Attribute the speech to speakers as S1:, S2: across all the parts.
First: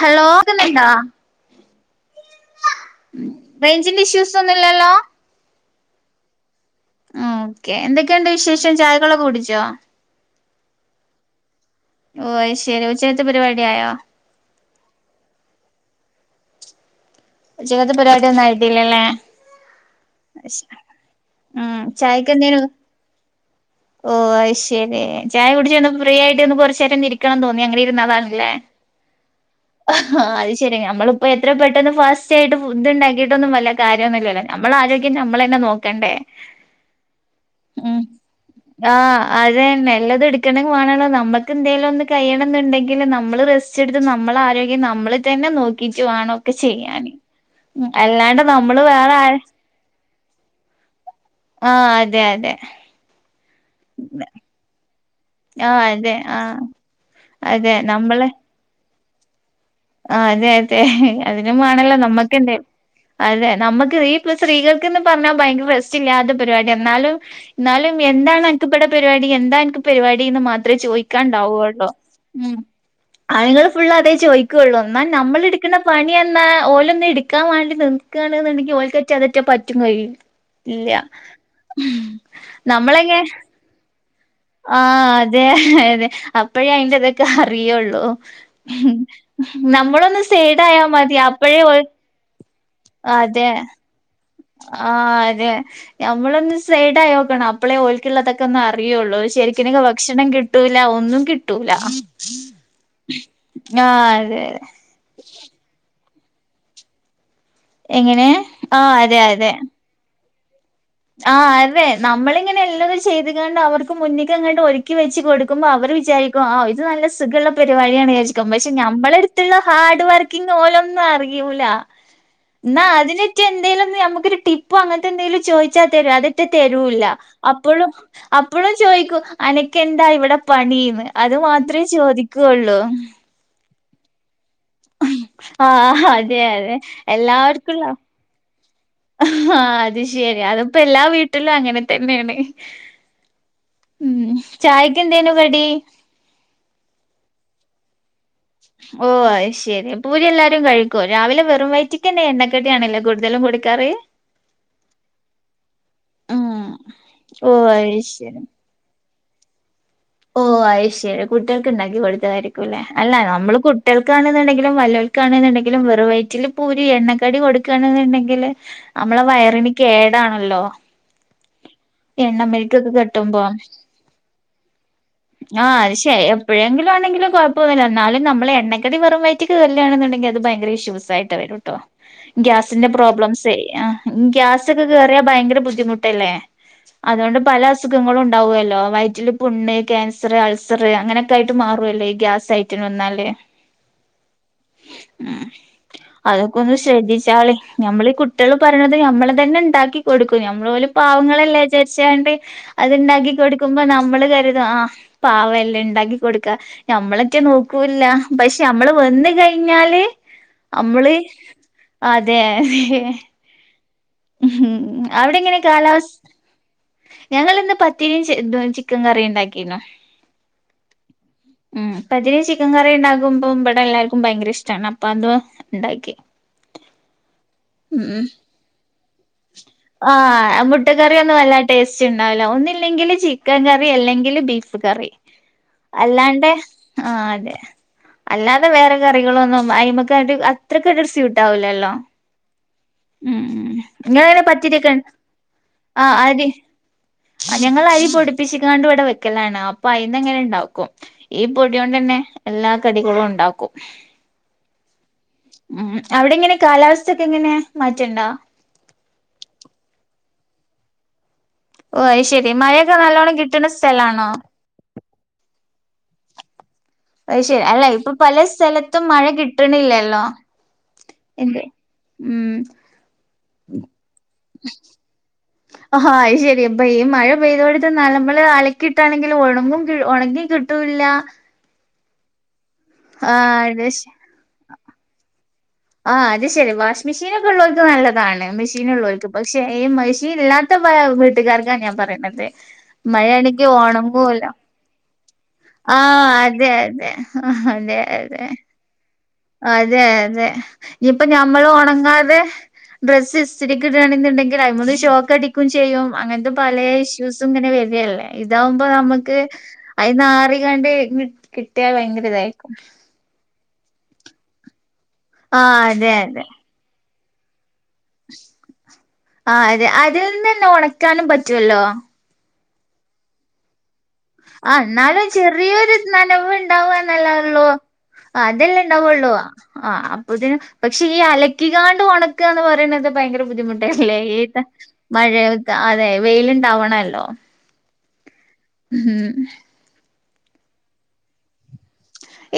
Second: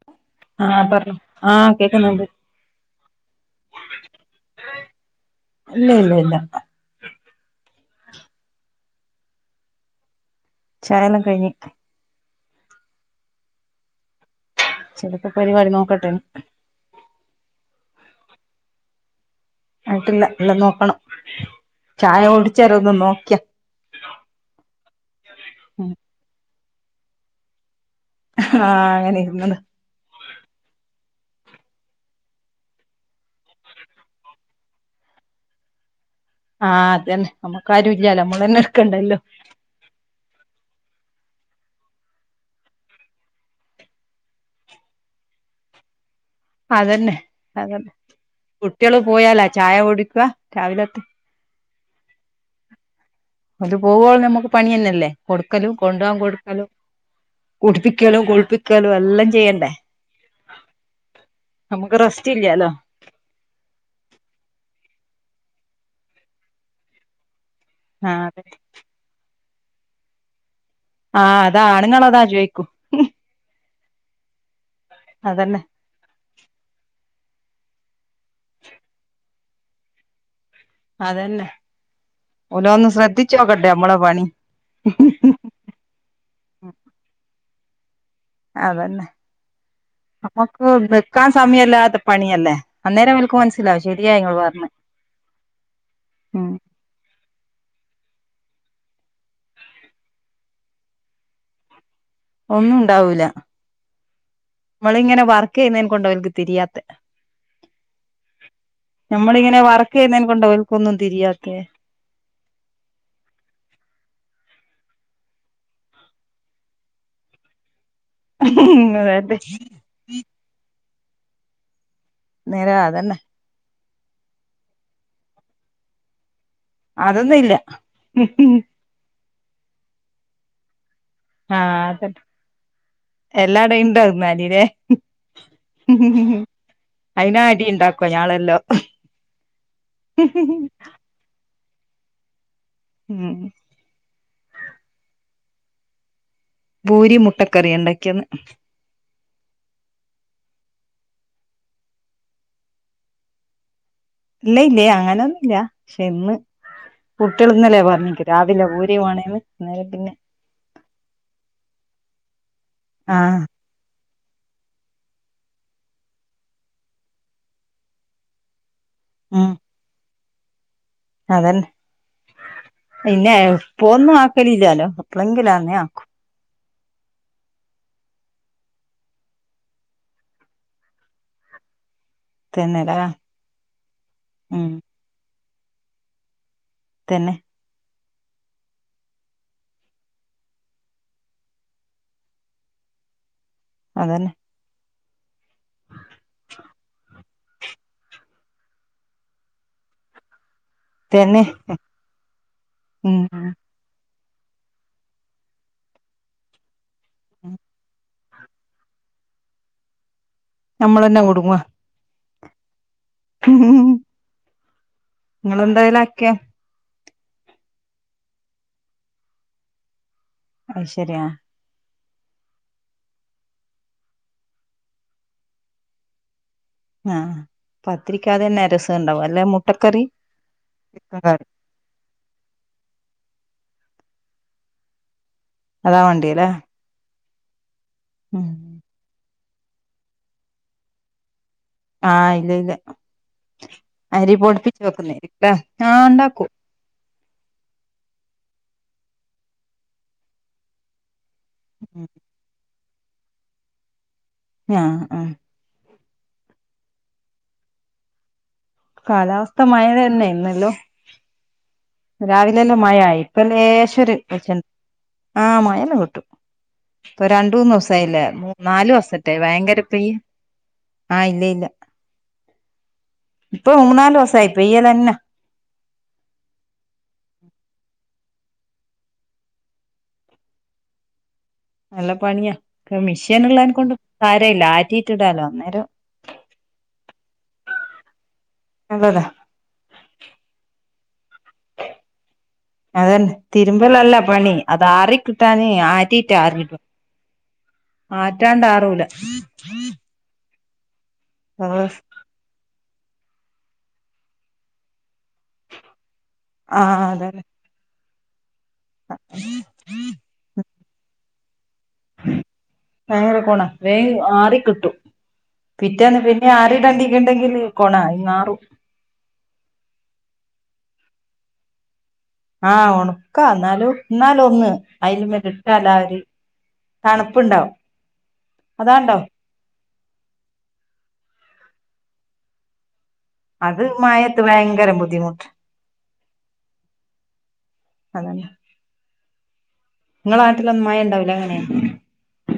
S1: Hello
S2: ആഹ്
S1: കേക്കുന്നുണ്ടോ
S2: പറഞ്ഞോ ആഹ് കേക്കുന്നുണ്ട്.
S1: റേഞ്ചിന്റെ ഇഷ്യൂസ് ഒന്നൂല്ലാല്ലോ?
S2: ഇല്ല ഇല്ല ഇല്ലാ
S1: ഓക്കെ എന്തൊക്കെയുണ്ട്. വിശേഷം ചായകളൊക്കെ കുടിച്ചോ?
S2: ചായെല്ലാം കഴിഞ്ഞീ
S1: ഓയ് ശരി ഉച്ചേത്തെ പരിപാടിയായോ
S2: [unintelligible] പരിപാടി നോക്കട്ടെ
S1: ഉച്ചക്കത്തെ പരിപാടിയൊന്നും ആയിട്ടില്ലാല്ലേ
S2: ആയിട്ടില്ലാ എല്ലാം നോക്കണം
S1: ഉം
S2: ചായ
S1: ചായക്ക് എന്തേനു
S2: [unintelligible] ഒന്നും നോക്കിയാ
S1: ഓ അയ് ശരീ ചായ കുടിച്ച്ന്ന്പ്പോ ഫ്രീ ആയിട്ടിരിന്നപ്പോ കൊറച്ചേരന്നിരിക്കണം തോന്നി അങ്ങനെ ഇരുന്നതാണ്.
S2: ആ അങ്ങനെ [unintelligible]
S1: ആ അത് ശരി നമ്മളിപ്പോ എത്ര പെട്ടെന്ന് ഫാസ് റ്റായിട്ട് ഫുഡ് ഇണ്ടാക്കീട്ടൊന്നും വല്യ കാര്യൊന്നുമില്ലാ നമ്മളെ ആരോഗ്യം നമ്മള് തന്നെ നോക്കേണ്ടേ
S2: ആഹ് അതന്നെ നമ്മുക്കാരും ഇല്ലാ നമ്മള് തന്നെ എടുക്കണ്ടല്ലോ
S1: ആഹ് അതന്നെ എല്ലാതും [unintelligible] നമ്മുക്ക് എന്തെങ്കിലും ഒന്ന് കഴിയണോന്നുണ്ടെങ്കി നമ്മള് റെ ച്ചെടുത്ത് നമ്മള ആരോഗ്യം നമ്മള് തന്നെ നോക്കീട്ടു വേണം ഒക്കെ ചെയ്യാന്
S2: അതെ
S1: ഉം അല്ലാണ്ട് നമ്മള്
S2: കുട്ട്യോള്
S1: വേറെ ആരെ
S2: പോയാലാ ചായ കുടിക്കുവാ രാവിലത്ത്
S1: ആഹ് അതെ അതെ
S2: അത് പോവോളും നമുക്ക് പണി തന്നെയല്ലേ കൊടുക്കലും
S1: ആഹ് അതെ
S2: കൊണ്ടുപോകാൻ
S1: ആഹ്
S2: കൊടുക്കലും
S1: അതെ
S2: കുടിപ്പിക്കലും കുളിപ്പിക്കലും എല്ലാം ചെയ്യണ്ടേ
S1: ആ അതെ അതെ അതിനും വേണല്ലോ
S2: നമുക്ക് റെസ്റ്റ്
S1: നമ്മക്ക് എന്തായും
S2: ഇല്ലാലോ
S1: അതെ നമുക്ക് [unintelligible] സ്ത്രീകൾക്കെന്ന് പറഞ്ഞാ ഭയങ്കര റെസ്റ്റ് ഇല്ലാത്ത പരിപാടി എന്നാലും ഇന്നാലും
S2: ആഹ് അതെ
S1: എന്താണ് അനക്കിവിടെ പരിപാടി എന്താ അനക്ക് പരിപാടി എന്ന് മാ അത്ര
S2: ആഹ് അതാ
S1: ചോദിക്കാണ്ടാവുള്ളോ
S2: ആണുങ്ങളതാ
S1: ഉം
S2: ചോയിക്കും
S1: ആണുങ്ങള് ഫുള്ള് അതേ ചോദിക്കോയുള്ളൂ എന്നാ നമ്മള്
S2: അതന്നെ
S1: എടുക്ക്ണ പണിയെന്നാ ഓലൊന്നും എടുക്കാൻ വേണ്ടി നിൽക്കാണെന്നുണ്ടെങ്കി [unintelligible] അതൊട്ട് പറ്റൂം കഴിയൂലാ ഇലൃ
S2: അതന്നെ
S1: നമ്മളെങ്ങെ
S2: നമ്മള പണി
S1: ആഹ് അതെ അതെ അപ്പഴേ അയിന്റെതൊക്കെ അറിയോള്ളൂ
S2: അതന്നെ നമുക്ക്
S1: സൈഡായാ മതി
S2: വെക്കാൻ
S1: അപ്പഴേ ഓൽ
S2: സമയില്ലാത്ത പണിയല്ലേ അന്നേരം അവനക്ക്
S1: അതെ
S2: മനസ്സിലാവ ശരിയാ ഇങ്ങളോട് പറഞ്ഞെ
S1: ആഹ് അതെ
S2: ഉം
S1: ഞമ്മളൊന്ന് സൈഡായി നോക്കണം അപ്പളേ ഓലിക്കുള്ളതൊക്കെ ഒന്ന് അറിയോള്ളൂ ശരിക്കൊക്കെ ഭക്ഷണം കിട്ടൂലാ ഒന്നും കിട്ടൂലാ
S2: ഒന്നും ഉണ്ടാവൂലാ
S1: അതെ അതെ
S2: നമ്മളിങ്ങനെ വർക്ക് ചെയ്യുന്നേന് കൊണ്ടാ അവരിക്ക് തിരിയാത്തേ
S1: എങ്ങനേ ആ അതെ അതെ
S2: [unintelligible] കൊണ്ട് [unintelligible]
S1: ആഹ് അതേ നമ്മളിങ്ങനെ എല്ലാതും [unintelligible] അവർക്ക് മുന്നിക്കിങ്ങാണ്ട് ഒരുക്കി വെച്ച് കൊടുക്കുമ്പോ അവര് വിചാരിക്ക ഓ ഇത് നല്ല സുഖോള്ള പരിപാടിയാണെന്ന് വി [unintelligible]
S2: അതെ
S1: നമ്മളെടുത്തുള്ള ഹാർഡ് വർക്കിങ്ങ് ഓനൊന്നും അറയൂലാ
S2: നേരാ
S1: എന്ന
S2: അതന്നെ
S1: അതിന് പറ്റേ എന്തേങ്കിലും നമുക്കൊരു ടിപ്പോ അങ്ങനത്തെ എന്തെങ്കിലും ചോദിച്ചാൽ തരമോ അത്. ട്ട് തരൂല്ല
S2: അതൊന്നും ഇല്ല
S1: അപ്പോഴും അപ്പോഴും ചോദിക്കൂ അനക്ക്ന്താ ഇവിടെ പണിന്ന്. അത്
S2: ആഹ്
S1: മാത്രേ
S2: അതന്നെ
S1: ചോദിക്കയുള്ളൂ.
S2: എല്ലാടയും ഉണ്ടായിന്ന അലില്ലേ.
S1: ആഹ് അതെ അതെ
S2: അയിന് അടി
S1: എല്ലാവർക്കുംണ്ട.
S2: ഇണ്ടാക്കുവ ഞാളെല്ലോ
S1: ആഹ് അത് ശെരി അതിപ്പോ എല്ലാ വീട്ടിലും അങ്ങനെ തന്നെയാണ്.
S2: ഉം
S1: ഉം ചായ്ക് എന്തേനു കടി.
S2: ഭൂരി മുട്ടക്കറി ഉണ്ടാക്കിയത്
S1: ഓ ശരി പൂരി എല്ലാരും കഴിക്കോ രാവിലെ വെറും വയറ്റിക്ക്ന്നെ എണ്ണക്കടിയാണല്ലോ കൂടുതലും കറി.
S2: ഇല്ല ഇല്ലേ അങ്ങനൊന്നുല്ല പക്ഷെ ഇന്ന്.
S1: ഉം ഓ
S2: കുട്ടികള്ന്നലേ
S1: അത്
S2: പറഞ്ഞു രാവിലെ ഭൂരി വേണെന്ന് പിന്നെ.
S1: ഓഹ് അയ്ശരി കുട്ടികൾക്ക് ഉണ്ടാക്കി കൊടുത്തതായിരിക്കുല്ലെ അല്ല
S2: ആഹ്
S1: നമ്മള്. കുട്ടികൾക്കാണെന്നുണ്ടെങ്കിലും വല്ലോൽക്കാണെന്നുണ്ടെങ്കിലും വെറു വയറ്റിൽ പൂരി എണ്ണക്കടി കൊടുക്കുകയാണെന്നുണ്ടെങ്കില്. നമ്മളെ
S2: ഉം
S1: വയറിന് കേടാണല്ലോ
S2: അതന്നെ
S1: എണ്ണമക്കൊക്കെ കെട്ടുമ്പോ.
S2: ഇപ്പൊന്നും ആക്കലില്ലാലോ. എപ്പളെങ്കിലാന്നേ
S1: ആഹ് അത്
S2: ആക്കും
S1: ശരി എപ്പഴെങ്കിലാണെങ്കില് കുഴപ്പൊന്നുമില്ലാ എന്നാലും നമ്മള് എണ്ണക്കടി വെറും വയറ്റിക്ക് ചെല്ലാണെന്നുണ്ടെങ്കി അത് ഭയങ്കര ഇഷ്യൂസായിട്ട് വരൂട്ടോ ഗ്യാസിന്റെ
S2: തന്നെല്ലേ
S1: പ്രോബ്ലംസേ ആഹ്
S2: ഉം
S1: ഗ്യാസ്ക്കെ കേറിയാ ഭയങ്കര ബുദ്ധിമുട്ടല്ലേ.
S2: തന്നെ
S1: അതുകൊണ്ട് പല അസുഖങ്ങളും ഉണ്ടാവല്ലോ വയറ്റില് പുണ്. ക്യാൻസർ അൾസർ അങ്ങനൊക്കെ ആയിട്ട് മാറുവല്ലോ ഈ ഗ്യാസയിറ്റി വന്നാല്
S2: അതന്നെ
S1: ഉം അതൊക്കെ ഒന്ന് ശ്രദ്ധിച്ചാളെ നമ്മൾ ഈ കുട്ടികള് പറയണത് നമ്മള് തന്നെ ഉണ്ടാക്കി കൊടുക്കും നമ്മൾ പോലും.
S2: തന്നെ
S1: പാവങ്ങളല്ലേ വിചരിച്ചാണ്ട്
S2: ഉം
S1: അത്ണ്ടാക്കി കൊടുക്കുമ്പോ നമ്മള് കരു. ആഹ് പാവല്ലേ ഉണ്ടാക്കി കൊടുക്ക ഞമ്മളൊക്കെ നോക്കൂല്ല. പക്ഷെ നമ്മള് വന്ന് കഴിഞ്ഞാല് നമ്മള്
S2: നമ്മളന്നെ
S1: അതെ അതെ.
S2: ഉം
S1: ഉം അവിടെ എങ്ങനെ കാലാവസ്ഥ.
S2: ആക്കിയ
S1: ഞങ്ങള് ഇന്ന് പത്തിരിയും ചിക്കൻ കറി ഉണ്ടാക്കിരുന്നു.
S2: അത് ശരിയാ.
S1: ഉം പത്തിരീം ചിക്കൻ കറി ഉണ്ടകുമ്പോ ഇവിടെ എല്ലാർക്കും ഭയങ്കര ഇഷ്ടാണ് അപ്പൊ അത്. ഉണ്ടാക്കി.
S2: ആഹ്
S1: ഉം
S2: പത്തിരിക്കതന്നെ രസണ്ടാവും അല്ല.
S1: ആഹ് മുട്ട കറിയൊന്നും വല്ലാ. ടേസ്റ്റ് ഉണ്ടാവില്ല ഒന്നില്ലെങ്കില് ചിക്കൻ കറി അല്ലെങ്കില് ബീഫ് കറി.
S2: അതാ വേണ്ടിയല്ലേ
S1: അല്ലാണ്ട് ആഹ് അതെ
S2: ഉം
S1: അല്ലാതെ വേറെ. കറികളൊന്നും അയിമക് ആയിട്ട് അത്രക് സിട്ടാവില്ലല്ലോ.
S2: ആഹ് ഇല്ല ഇല്ല അരി
S1: ഇങ്ങളെങ്ങനെ
S2: പൊടിപ്പിച്ച്
S1: പത്തിരിയൊക്കെ
S2: വെക്കുന്നേട്ട ആ
S1: ആഹ്
S2: ഉണ്ടാക്കൂ.
S1: അരി ഞങ്ങള് അരി പൊടിപ്പിച്ചിക്കാണ്ട് ഇവിടെ വെക്കലാണ് അപ്പൊ അയിന്നഅങ്ങനെ ഉണ്ടാക്കും. ഈ പൊടിയോണ്ട് തന്നെ എല്ലാ കടികളും ഉണ്ടാക്കും.
S2: ആഹ്
S1: ഉം അവിടെ എങ്ങനെ കാലാവസ്ഥക്കെ എങ്ങനെ മാറ്റണ്ടോ.
S2: കാലാവസ്ഥ മഴ തന്നെ യിന്നല്ലോ.
S1: ഓഹ് അയ്ശെരി
S2: രാവിലെല്ല
S1: മഴയൊക്കെ
S2: മഴയായി
S1: നല്ലോണം
S2: ഇപ്പല്ല
S1: കിട്ടണ
S2: ലേശര്
S1: സ്ഥലാണോ
S2: വെളിച്ചണ്ട് ആമഴല്ലാം കിട്ടു. ഇപ്പൊ
S1: അത്
S2: രണ്ട്
S1: ശരി
S2: മൂന്ന്
S1: അല്ല ഇപ്പൊ
S2: ദിവസമായില്ലേ
S1: പല
S2: മൂ നാല്
S1: സ്ഥലത്തും മഴ
S2: ദിവസറ്റേ ഭയങ്കര ഇപ്പ.
S1: കിട്ടണില്ലല്ലോ
S2: ആഹ് ഇല്ല
S1: ഇല്ലേ
S2: ഇല്ല
S1: ഉം
S2: ഇപ്പൊ മൂന്നാല് ദിവസയി പെയ്യലന്നെ.
S1: ആ ഹ അത് ശരി അപ്പൊ ഈ മഴ പെയ്തോടുത്ത് നമ്മള് അലക്കി ഇട്ടാണെങ്കിൽ ഉണമ്പും ഉണങ്ങി കിട്ടൂല്ല.
S2: നല്ല പണിയാ. പ്പ
S1: ആഹ്
S2: മെഷീനൊള്ളേന്
S1: അത്
S2: കൊണ്ട് താരേല്ല. ആറ്റിട്ടിടാലോ അന്നേരം.
S1: ആഹ് അത് ശരി. വാഷ് മെഷനെക്കെ ഒള്ളവർക്ക് നല്ലതാണ്. മെഷീൻ
S2: നല്ലതാ
S1: ഉള്ളവർക്ക്. പക്ഷേ ഈ മെഷനില്ലാത്ത പല വീട്ടുകാർക്കാ ഞാ പറയണത്.
S2: അതന്നെ
S1: മഴയാണങ്കി
S2: തിരുമ്പലല്ല
S1: ഓണങ്ങൂല്ല.
S2: പണി അത് ആറി കിട്ടാന്
S1: ആഹ്
S2: ആറ്റിയിട്ട്
S1: അതെ
S2: ആറിടും
S1: അതെ. ആഹ് അതെ അതെ.
S2: ആറ്റാണ്ട് ആറൂല
S1: അതെ അതെ ഇനിയിപ്പ ഞമ്മെള് ഒണങ്ങാതെ ഡ്രസ്സ് ഇസ്തിരിക്ക് ഇടുകയാണെന്നുണ്ടെങ്കിൽ അതിമ്മന്ന് ഷോക്ക് അടിക്കേം ചെയ്യും അങ്ങനെത്തെ പല
S2: ആഹ് അതന്നെ
S1: ഇഷ്യൂസും ഇങ്ങനെ വെരികല്ലേ ഇതാവുമ്പോ നമ്മെക്ക് അയ്ന്ന്‌ ആറി ങ്ങാണ്ട് കിട്ടിയാൽ ഭയങ്കര ഇതായിരിക്കും.
S2: ഭയങ്കര കോണ വേഗ് ആറി കിട്ടും.
S1: ആഹ് അതെ
S2: പിറ്റേന്ന്
S1: അതെ
S2: പിന്നെ ആറിടണ്ടി. ഉണ്ടെങ്കിൽ കൊണാ ഈ നാറും
S1: ആഹ് അതെ അതിൽ നിന്ന് തന്നെ ഉണക്കാനും പറ്റുവെല്ലോ.
S2: ആഹ് ഒണക്കാ എന്നാലും. എന്നാലും ഒന്ന്
S1: ആഹ് എന്നാലും
S2: അയില് മെലിട്ടാലാ
S1: ചെറിയൊരു
S2: ഒരു
S1: നനവ് ഉണ്ടാകുവെന്നല്ലേയൊള്ളൂ
S2: തണുപ്പുണ്ടാവും അതാണ്ടാവും
S1: അതെല്ലെയൊണ്ടാവൊള്ളൂ ആഹ് അപ്പൊത്തിന് പക്ഷെ ഈ അലക്കികാണ്ട് ഉണക്കാന്ന് പറയുന്നത്. ഭയങ്കര
S2: അത്
S1: ബുദ്ധിമുട്ടല്ലേ. ഈ
S2: മഴയത്ത് ഭയങ്കര
S1: മഴ
S2: ബുദ്ധിമുട്ട്
S1: അതെ വെയിലുണ്ടാവണല്ലോ.
S2: അതന്നെ
S1: ഉം.
S2: നിങ്ങളെ നാട്ടിലൊന്നും മയ ഒണ്ടാവില്ല അങ്ങനെ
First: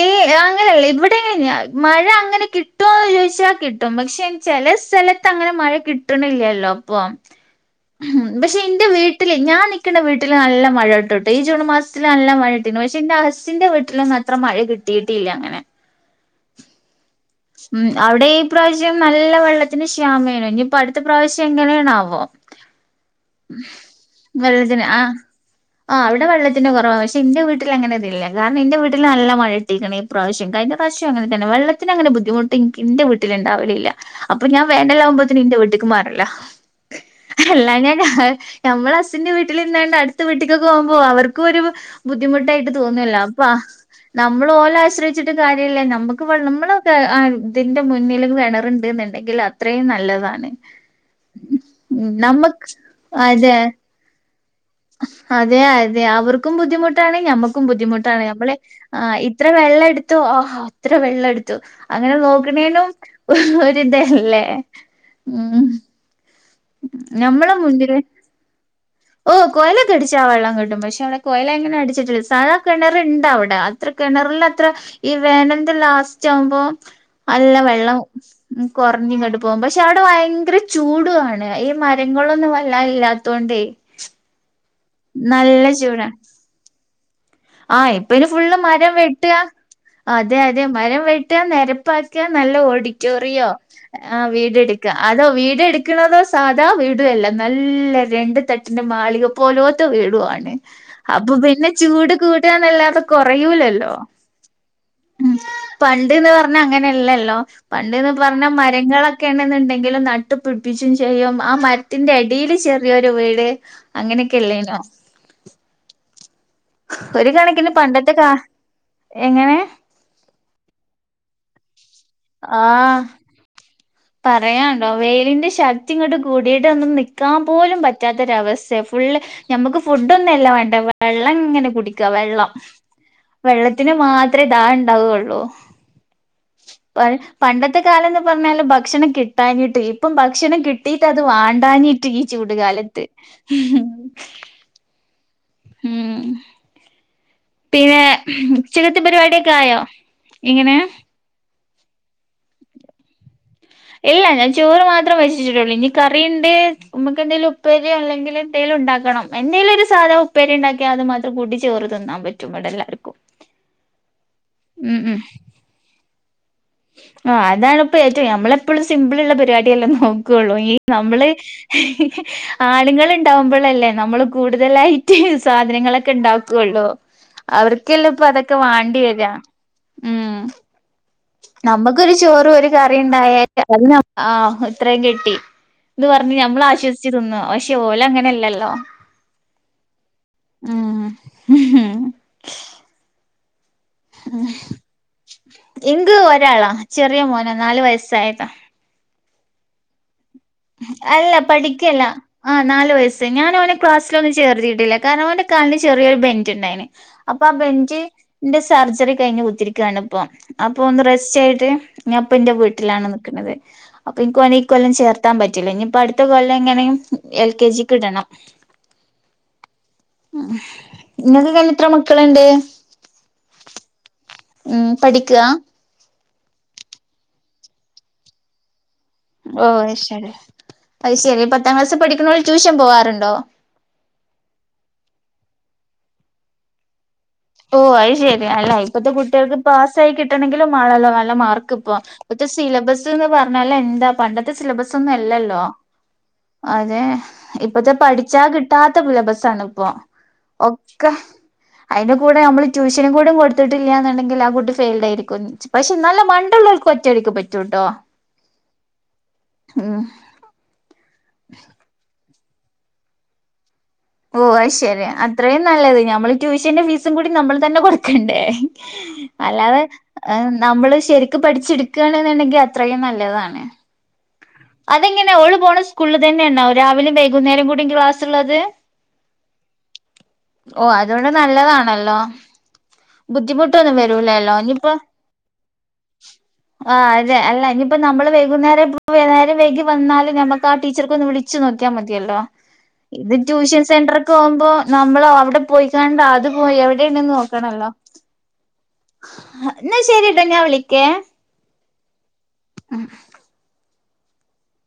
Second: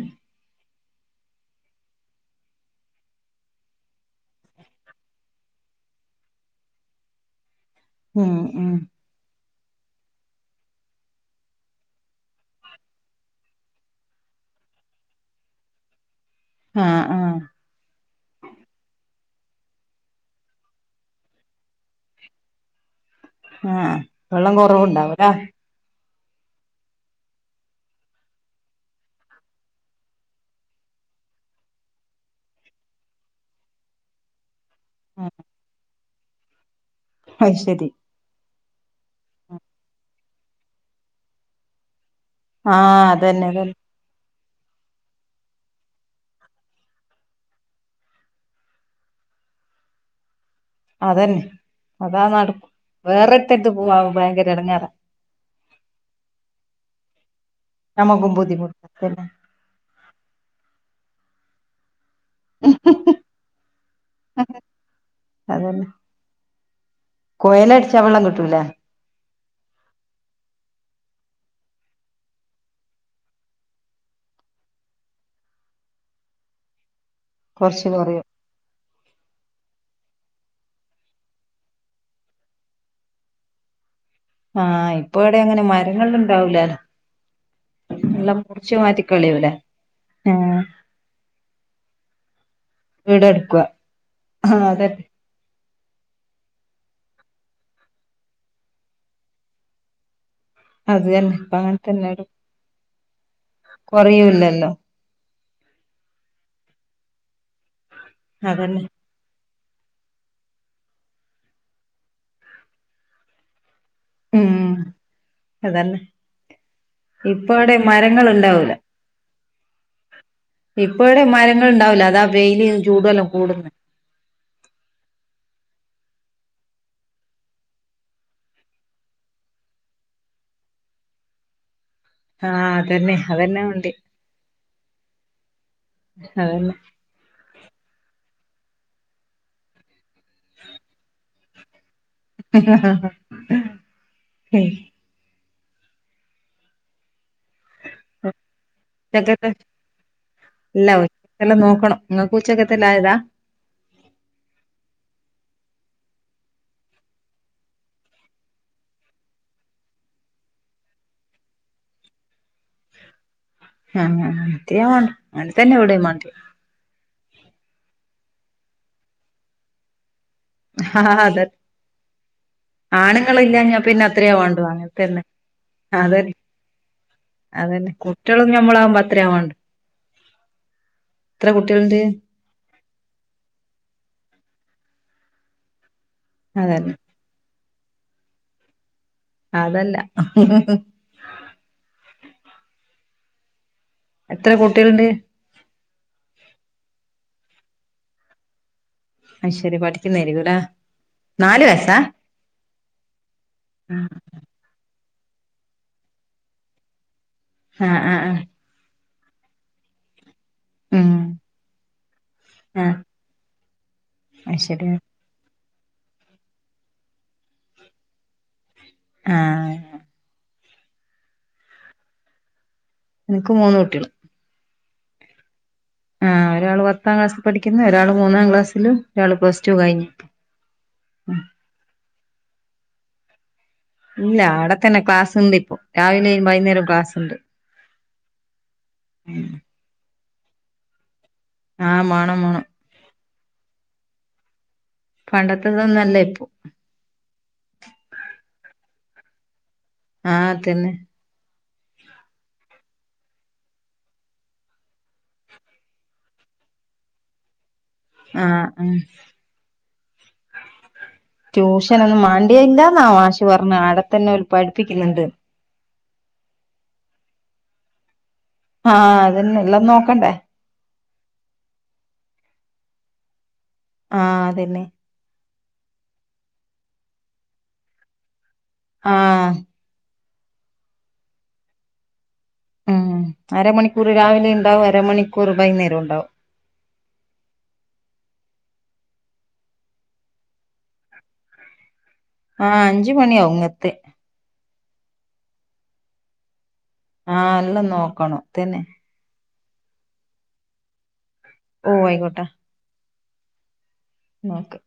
S1: ഏയ് അങ്ങനെയല്ല ഇവിടെങ്ങിനെ ഞാ മഴ അങ്ങനെ കിട്ടുമോന്ന് ചോദിച്ചാൽ കി കിട്ടും പക്ഷെ ചെല സ്ഥലത്തങ്ങനെ മഴ കിട്ടണില്ലല്ലോ ഇപ്പം. ഉം പക്ഷെ എന്റെ വീട്ടില് ഞാൻ നി ക്കണ വീട്ടില് നല്ല മഴ കിട്ടുട്ടോ ഈ ജൂൺ മാസത്തില് നല്ല മഴ കിട്ടിണ് പക്ഷെ എന്റെ അസ്സിന്റെ വീട്ടിലൊന്നും അ ത്ര മഴ കിട്ടിട്ടില്ല അങ്ങനെ.
S2: ആഹ് ആഹ്
S1: ഉം അവെടെ ഈ പ്രാവശ്യം നല്ല വെള്ളത്തിന് ക്ഷാമന്. ഇനിയിപ്പോ അടുത്ത പ്രാവശ്യം എങ്ങനെയണാവോ.
S2: ആഹ് വെള്ളം
S1: വെള്ളത്തിന് ആഹ്
S2: കൊറവുണ്ടാവുംല്ലേ
S1: ആഹ് അവടെ വെള്ളത്തിന്റെ കൊറവാ. പക്ഷെ എന്റെ വീട്ടിൽ അങ്ങനെയിതില്ല. കാരണം ഇന്റെ വീട്ടില് നല്ല മഴ കിട്ടീക്കണ്. ഇപ്രാവശ്യം കഴിഞ്ഞ പ്രാവശ്യം അങ്ങനെ തന്നെ. വെള്ളത്തിന് അങ്ങനെ ബുദ്ധിമുട്ടെനിക്ക് എന്റെ വീട്ടിലൊണ്ടാവലില്ല. അപ്പൊ ഞാൻ വേനലാകുമ്പോത്തിന് ഇന്റെ വീട്ടക്ക് മാറല
S2: അത് ശരി
S1: അല്ലാഞാ ഞമ്മള് അസിന്റെ വീട്ടിലിരുന്നോണ്ട് അടുത്ത വീട്ടിക്കൊക്കെ പോകുമ്പോ അവർക്കും ഒരു. ബുദ്ധിമുട്ടായിട്ട്
S2: ആഹ്
S1: തോന്നോല്ലോ
S2: അതന്നെ
S1: അപ്പാ
S2: അതന്നെ
S1: നമ്മള് ഓലെ ആശ്രയിച്ചിട്ട് കാര്യല്ല. നമ്മുക്ക് വെള്ള നമ്മള് ഇതിന്റെ മുന്നില് കിണറുണ്ട്ന്നുള്ളേ. ണ്ടെങ്കിൽ അത്രയും നല്ലതാണ്.
S2: അതന്നെ
S1: ഉം
S2: അതാ നടക്കും
S1: നമുക്ക് അതെ
S2: വേറെടുത്തട്ട് പോവാ ഭയങ്കര എടങ്ങേറാ
S1: അതെ അതെ അവർക്കും ബുദ്ധിമുട്ടാണ് ഞമ്മെക്കും ബുദ്ധിമുട്ടാണ്
S2: ഞമ്മക്കും
S1: നമ്മെള്
S2: ബുദ്ധിമുട്ട്
S1: ആഹ്
S2: അതന്നെ
S1: ഇപ്പൊ ത്ര വെള്ളം എടുത്തു. ഹ ഹ അത്ര വെള്ളം എടുത്തു. അങ്ങനെ നോക്കി ക്കുന്നേനും ഒരിതല്ലേ. ഉം
S2: അതന്നെ കൊയലടിച്ചാ വെള്ളം കിട്ടൂലേ?
S1: ഓഹ് കൊയെലെക്കെ അടിച്ചാ വെള്ളം കിട്ടും. പക്ഷെ അവെടെ കോയലങ്ങനെ അടിച്ചിട്ടില്ല. സാധാ കിണറിണ്ടവിടെ. അത്ര കിണറിലത്ര ഈ വേനലെന്ത് ലാസ്റ്റ് ആവുമ്പോ നല്ല
S2: കൊറച്ച്
S1: വെള്ളം.
S2: കൊറയും
S1: ഉം കൊറെഞ്ഞിങ്ങട്ട് പോവും. പക്ഷെ അവെടെ ഭയങ്കര ചൂടുവാണ് ഈ മരങ്ങളൊന്നും വല്ലാ ഇല്ലാത്തോണ്ടേ.
S2: ആഹ് ഇപ്പ എവിടെ എങ്ങനെ
S1: നല്ല ചൂടാ
S2: മരങ്ങളിണ്ടാവൂല്ല
S1: ആഹ് ഇപ്പ അയ്ന് ഫുള്ള് മരം വെട്ട്ക. അതെ
S2: ആഹ്
S1: അതെന മരം വെട്ടാ നെരപ്പാക്കാ. നല്ല
S2: വീട്
S1: ഓഡിറ്റോറിയോ.
S2: എടുക്കുക
S1: ആഹ്
S2: ആ
S1: വീടെടുക്ക.
S2: അതന്നെ
S1: അതോ വീടെടുക്ക്. വെക്കണത് സാധാ വീടല്ല. നല്ല രണ്ടു തട്ടിന്റെ മാളിക പോലോത്തെ വീടുമാണ്.
S2: അത്
S1: അപ്പൊ
S2: തന്നെ ഇപ്പ
S1: പിന്നെ
S2: അങ്ങനെ തന്നെ
S1: ചൂട് കൂട്ടുക എന്നല്ലാതെ കൊറയൂലല്ലോ.
S2: കൊറയൂല്ലല്ലോ
S1: ഉ പണ്ട്ന്ന് പറഞ്ഞാ അങ്ങനെയല്ലല്ലോ പണ്ട്ന്ന് പറഞ്ഞാ
S2: അതന്നെ
S1: മരങ്ങളൊ ക്കെണെന്നുണ്ടെങ്കിലും നട്ടു പിടിപ്പിച്ചും ചെയ്യും. ആ മരത്തിന്റെ അടിൽ ചെറിയൊരു വീട്. അങ്ങനെയൊക്കെ അല്ലേയിന്നോ.
S2: അത് തന്നെ
S1: ഒരു
S2: ഇപ്പ
S1: കണക്കിന്
S2: അവിടെ ടെ
S1: പണ്ടത്തെ
S2: മരങ്ങൾ
S1: കാ
S2: ഉണ്ടാവൂല.
S1: എങ്ങനെ
S2: ഇപ്പ അവിടെ മരങ്ങൾ ഉണ്ടാവില്ല. അതാ വെയില് ചൂടല്ലാം കൂടുന്നത്.
S1: പറയാനുണ്ടോ, വെയിലിന്റെ ശക്തി ഇങ്ങോട്ട് കൂടിയിട്ടെന്നും നിക്കാൻ പോലും പറ്റാത്തൊരവസ്ഥ ഫുള്ള്- നമുക്ക് ഫുഡ് ഒന്നും അല്ല വേണ്ടെ വെള്ളം ഇങ്ങനെ കുടിക്ക വെള്ളം
S2: ആഹ് അതന്നെ അതന്നെ ഉണ്ട്
S1: വെള്ളത്തിന് മാത്രമേ ദാഹം ഉണ്ടാവയുള്ളൂ.
S2: അതന്നെ
S1: പണ്ടത്തെ കാലം എന്ന് പറഞ്ഞാല്- ഭക്ഷണം കിട്ടാനിട്ട് ഇപ്പം ഭക്ഷണം കിട്ടിയിട്ട് അത് വാണ്ടാനി- ട്ട് ഈ ചൂടുകാലത്ത്. ഉം പിന്നെ ഉച്ചക്കത്ത്
S2: ഉച്ചക്കത്തെ
S1: പരിപാടിക്കെ ആയോ ഇങ്ങനെ
S2: എല്ലാം നോക്കണം നിങ്ങക്ക് ഉച്ചക്കത്തെയെല്ലാം ആയതാ.
S1: ഇല്ല ഞാൻ ചോറ് മാത്രേ വച്ചിട്ടുള്ളൂ. ഇനി കറിണ്ട് നമ്മക്ക് എന്തേലും ഉപ്പേരിയോ അല്ലെങ്കിൽ എന്തേലും ഉണ്ടാക്കണം. എന്തെങ്കിലും ഒരു സാധാ ഉപ്പേരി ഉണ്ടാക്കിയാ അത് മാത്രം കൂട്ടി ചോറ് തിന്നാൻ പറ്റും ഇവിടെ എല്ലാവർക്കും.
S2: ആഹ് അഹ് ഞാൻ കണ്ട്
S1: ഉം ഉം
S2: അങ്ങ [unintelligible] നെ തന്നെ എവിടെ വേണ്ട.
S1: ആഹ് അതാണിപ്പ എറ്റവും നമ്മളെപ്പളും സിമ്പിളൊള്ള പരിപാടിയല്ലേ നോക്ക്- ക്കുള്ളൂ ഈ
S2: ആഹ്
S1: നമ്മള്
S2: അതെ
S1: ആണുങ്ങള്
S2: ആണുങ്ങളില്ലാഞ്ഞാ
S1: ഇണ്ടാവുമ്പോഴല്ലേ
S2: പിന്നെ
S1: നമ്മള്
S2: അത്രയാ വേണ്ടു അങ്ങനെ
S1: കൂടുതലായിട്ട്.
S2: തന്നെ
S1: സാധനങ്ങളൊക്കെ
S2: അതന്നെ
S1: ഇണ്ടാക്കുള്ളോ.
S2: അതന്നെ
S1: അവർക്കല്ലെ ഇപ്പൊ
S2: കുട്ടികളും
S1: അതൊക്കെ
S2: ഞമ്മളാകുമ്പോ
S1: വാണ്ടി
S2: അത്ര
S1: വരിക
S2: ആവാണ്ട് എത്ര കുട്ടികളുണ്ട്
S1: നമ്മുക്കൊരു ചോറും, ഒരു കറി ഉണ്ടായാൽ അത് ആ ഇത്രയും കിട്ടി. ഇന്ന് പറഞ്ഞ് ഞമ്മള്
S2: അതന്നെ
S1: ആശ്വസിച്ച് തിന്നു. പക്ഷെ ഓല് അങ്ങനെയല്ലല്ലോ.
S2: അത് അല്ല
S1: ഉം
S2: എത്ര കുട്ടികളുണ്ട്.
S1: എങ്ക് ഒരാളാ ചെറിയ മോനോ നാല് വയസ്സായതാ.
S2: അത് ശരി പഠിക്കുന്നതായിക്കും ഇല്ലേ
S1: അല്ല പഠിക്കുകയല്ല ആ നാല് വയസ്സ് ഞാന് അവനെ ക്ലാസ്സിൽ
S2: ആഹ്
S1: ഒന്ന ചേർത്തിട്ടില്ല, കാരണം അവന്റെ കണ്ണ് ചെറിയൊരു ബെഞ്ച് ഉണ്ടായിണ് അപ്പൊ ആ
S2: ആഹ് ആഹ്
S1: ബെഞ്ചിന്റെ - സർജറി കഴിഞ്ഞ് കുത്തിരിക്കുകയാണ് ഇപ്പൊ. അപ്പൊ ഒന്ന്
S2: ഉം
S1: റെസ്റ്റ് ആയിട്ട് ഞാൻ ഇപ്പ എന്റെ
S2: ആഹ്
S1: വീട്ടിലാണ് നിക്കുന്നത് അപ്പൊ എനിക്ക് ഓനെ
S2: അത്
S1: ഈ
S2: ശരി
S1: കൊല്ലം ചേർ ത്താൻ പറ്റൂല്ല ഇനിയിപ്പ അടുത്ത കൊല്ലം എങ്ങനെയും എൽ കെ ജി ക്കു വിടണം.
S2: ആഹ്
S1: നിങ്ങൾക്കക്കെ ഇത്ര മക്കളുണ്ട്.
S2: എനിക്ക് മൂന്ന് കുട്ടികള്.
S1: ഉം പഠിക്കവാ
S2: ആഹ് ഒരാള് പത്താം ക്ലാസ്സിൽ പഠിക്കുന്നു. ഒരാള് മൂന്നാം ക്ലാസ്സിലും. ഒരാള് പ്ലസ് ടു
S1: ഓഹ്
S2: കഴിഞ്ഞു
S1: അത്ശരി അത് ശരി പത്താം ക്ലാസ്സിൽ പഠിക്കുന്നോര് ട്യൂഷൻ പോവാറുണ്ടോ.
S2: ഇല്ല അവിടെ തന്നെ ക്ലാസ് ഉണ്ട് ഇപ്പൊ രാവിലെയും വൈകുന്നേരവും ക്ലാസ് ഉണ്ട്.
S1: ഓഹ് അത് ശരി അല്ല ഇപ്പത്തെ കുട്ടികൾക്ക് പാസ്സ് ആയി കിട്ടണെങ്കിലും ആണല്ലോ നല്ല മാർക്ക്.
S2: ആഹ് മാണം
S1: ഇപ്പഴത്തെ
S2: മാണം
S1: സിലബസ് എന്ന് പറഞ്ഞാ എന്താ പണ്ടത്തെ സിലബസ് ഒന്നും അല്ലല്ലോ
S2: പണ്ടത്തതൊന്നല്ല ഇപ്പൊ
S1: അതെ. ഇപ്പത്തെ പഠിച്ചാ കിട്ടാത്ത സിലബസാണ് ഇപ്പോ
S2: ആഹ് തന്നെ
S1: ഒക്കെ അയിനി കൂടെ നമ്മള് ട്യൂഷനും കൂടെ കൊടുത്തിട്ടില്ലാന്ന്ണ്ടെങ്കിൽ ആ കുട്ടി ഫെൽഡ് ആയിരിക്കും. പക്ഷെ നല്ല മണ്ട ഉള്ളോൽക്ക് ഒറ്റടിക്ക് പറ്റൂട്ടോ.
S2: ആഹ് ആഹ്
S1: ഉം
S2: ട്യൂഷനൊന്ന് മാ എന്താ മാശ് പറഞ്ഞെ അടക്
S1: ഓ അയ് ശരി അത്രയും നല്ലത്. ഞമ്മള് ട്യൂഷന്റെ ഫീസും കൂടി നമ്മള് തന്നെ കൊടുക്കെണ്ടെ.
S2: ആഹ് അതന്നെ
S1: അല്ലാതെ
S2: എല്ലാം നോക്കണ്ടേ
S1: നമ്മള് ശരിക്ക് പഠിച്ചെടുക്ക്യാണ്ന്ന്ണ്ടെങ്കിൽ അത്രയും നല്ലതാണ്.
S2: ആ അതന്നെ.
S1: അതെങ്ങനെ ഓള് പോണ സ്കൂള് തന്നെ ആണാവ രാവിലും വൈകുന്നേരം കൂടി ക്ലാസ് ഇള്ളത്.
S2: ആഹ്
S1: ഓ അതോണ്ട് നല്ലതാണല്ലോ
S2: ഉം
S1: ബുദ്ധിമുട്ടൊന്നും
S2: അരമണിക്കൂർ രാവിലെ
S1: വരൂലല്ലോ
S2: ഇണ്ടാവും
S1: ഇനിയിപ്പോ
S2: അരമണിക്കൂർ വൈകുന്നേരം ഉണ്ടാവും
S1: ആ അതെ അല്ല ഇഞ്പ്പോ നമ്മള് വൈകുന്നേരം [unintelligible] വൈഗി വന്നാലും ഞമക്ക് ആ ടീച്ചർക്ക ഒന്ന് വിളു നോക്ക്യാ മതിയല്ലോ.
S2: ആഹ് അഞ്ച്
S1: ഇത്
S2: മണിയാവും
S1: ട്യൂഷൻ
S2: ഇങ്ങെത്തെ
S1: സെന്റർ കോഉമ്പോ നമ്മള് അവിടെ പോയിക്കാണ്ട് അത് പോയിവി
S2: ആഹ് എല്ലാം നോക്കണം തന്നെ
S1: ഇന്നാ ശെരിട്ടൊ ഞാൻ വിളിക്കേ.
S2: ഓ ആയിക്കോട്ടെ
S1: ഉം
S2: നോക്ക്